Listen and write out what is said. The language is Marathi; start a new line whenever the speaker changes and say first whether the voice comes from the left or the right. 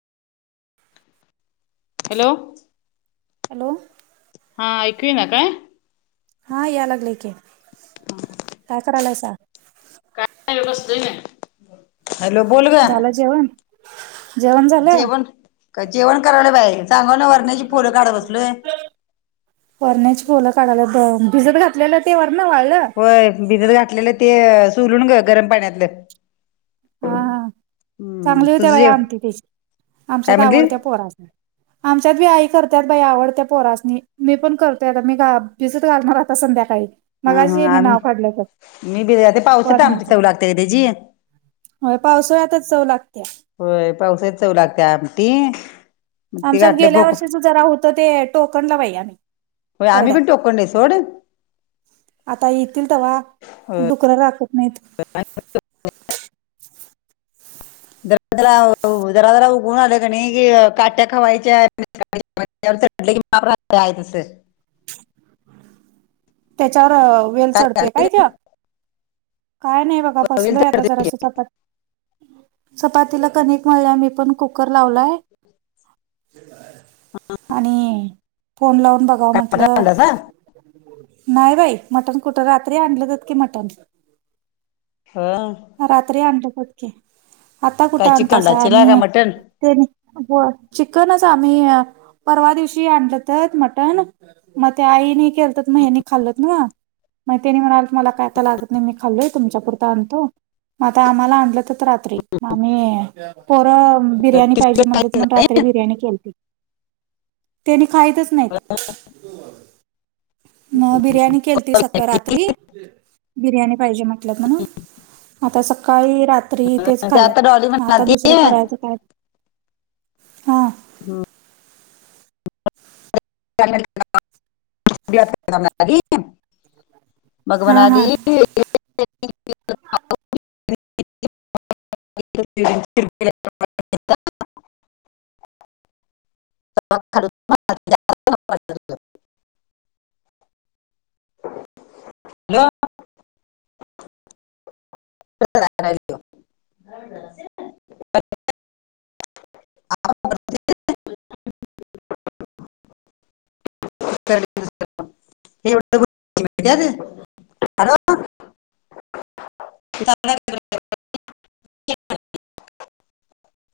left: हॅलो
right: हॅलो
left: हा ऐकू इ ना काय?
right: हा यालागले की
left: हां
right: काय करायलास.
left: बसली हॅलो बोल ग
right: झालं जेवण जेवण झालं
left: जेवण का जेवण करायलं बाई सांग ना वरण्याची फुलं काढत बसलोय.
right: वरण्याची फुलं काढायला भिजत घातलेलं ते वरण वाळलं.
left: होय भिजत घातलेलं ते सुलून ग गरम पाण्यातलं
right: हा हा
left: हम्म
right: चांगली होते
left: तुझं
right: बाई
left: जेव
right: आमटी त्याची
left: काय
right: आमच्यात
left: म्हणली
right: आवडत्या पोरासन आमच्यात बी आई करत्यात बाई आवडत पोरासनी मी पण करतेय मी आता गावाक भिजत घाल मलग आता संध्याकाळी
left: हा हा
right: मगाशी हेनी नाव काढलं बघ
left: आम्ही मी भिजाया घालते पावसात आमटी
right: वरणाचं
left: चव लागते ना त्याची
right: होय पावसाळ्यातच चव लागतेया.
left: होय पावसाळयात चव लागते आमटी मग ते
right: आमच्यात
left: घातले
right: गेल्या
left: भोक
right: वर्षीच जरा होतं ते टोकनला पाहिल आम्ही
left: हो आम्ही
right: परड्यात
left: पण टोकण नाही सोडून
right: आता येतील तेवा डुकरं राखत नाहीत.
left: काय पण [unintelligible] जरा जरा उभ आलं का नी की काट्या खावायच्या म्हटलं की माप आहे तस
right: त्याच्यावर वेल चढतेय काय त्या काय नाही बघा बसलोय आता जरासं चपात चपातीला कनिक मळल्या मी पण कुकर लावलाय. आणि फोन लावून बघाव म्हटलं.
left: काय
right: नाही बाई मटन कुठ रात्री आणलंत की मटन
left: हॅलो
right: रात्री आणलंत की आता कुठं
left: चिकन
right: आणतसा आणि
left: लाचीला का मटन
right: ते हो चिकनच आम्ही परवा दिवशी आणलं तर मटण मग ते आईने केलतत मग ह्यांनी खाल्लत ना मग त्यानी म्हणालत मला काय आता लागत नाही मी खालोय तुमच्यापुरत आणतो. मग आता आम्हाला आणलं तर रात्री मग आम्ही पोरं बिर्याणी
left: ते
right: पाहिजे म्हणलेत मग रात्री बिर्याणी केलती. त्यांनी खायतच नाहीत. न बिर्याणी केलती सका रात्री बिर्याणी पाहिजे म्हटलत म्हणून आता सकाळी रात्री तेच
left: आता डॉली
right: खाल्यात आता दुसरं करायचं काय हा
left: [unintelligible] मग
right: हा
left: म्हणाली
right: हा
left: [unintelligible] [unintelligible] [unintelligible] [unintelligible] [unintelligible] [unintelligible] [unintelligible] [unintelligible]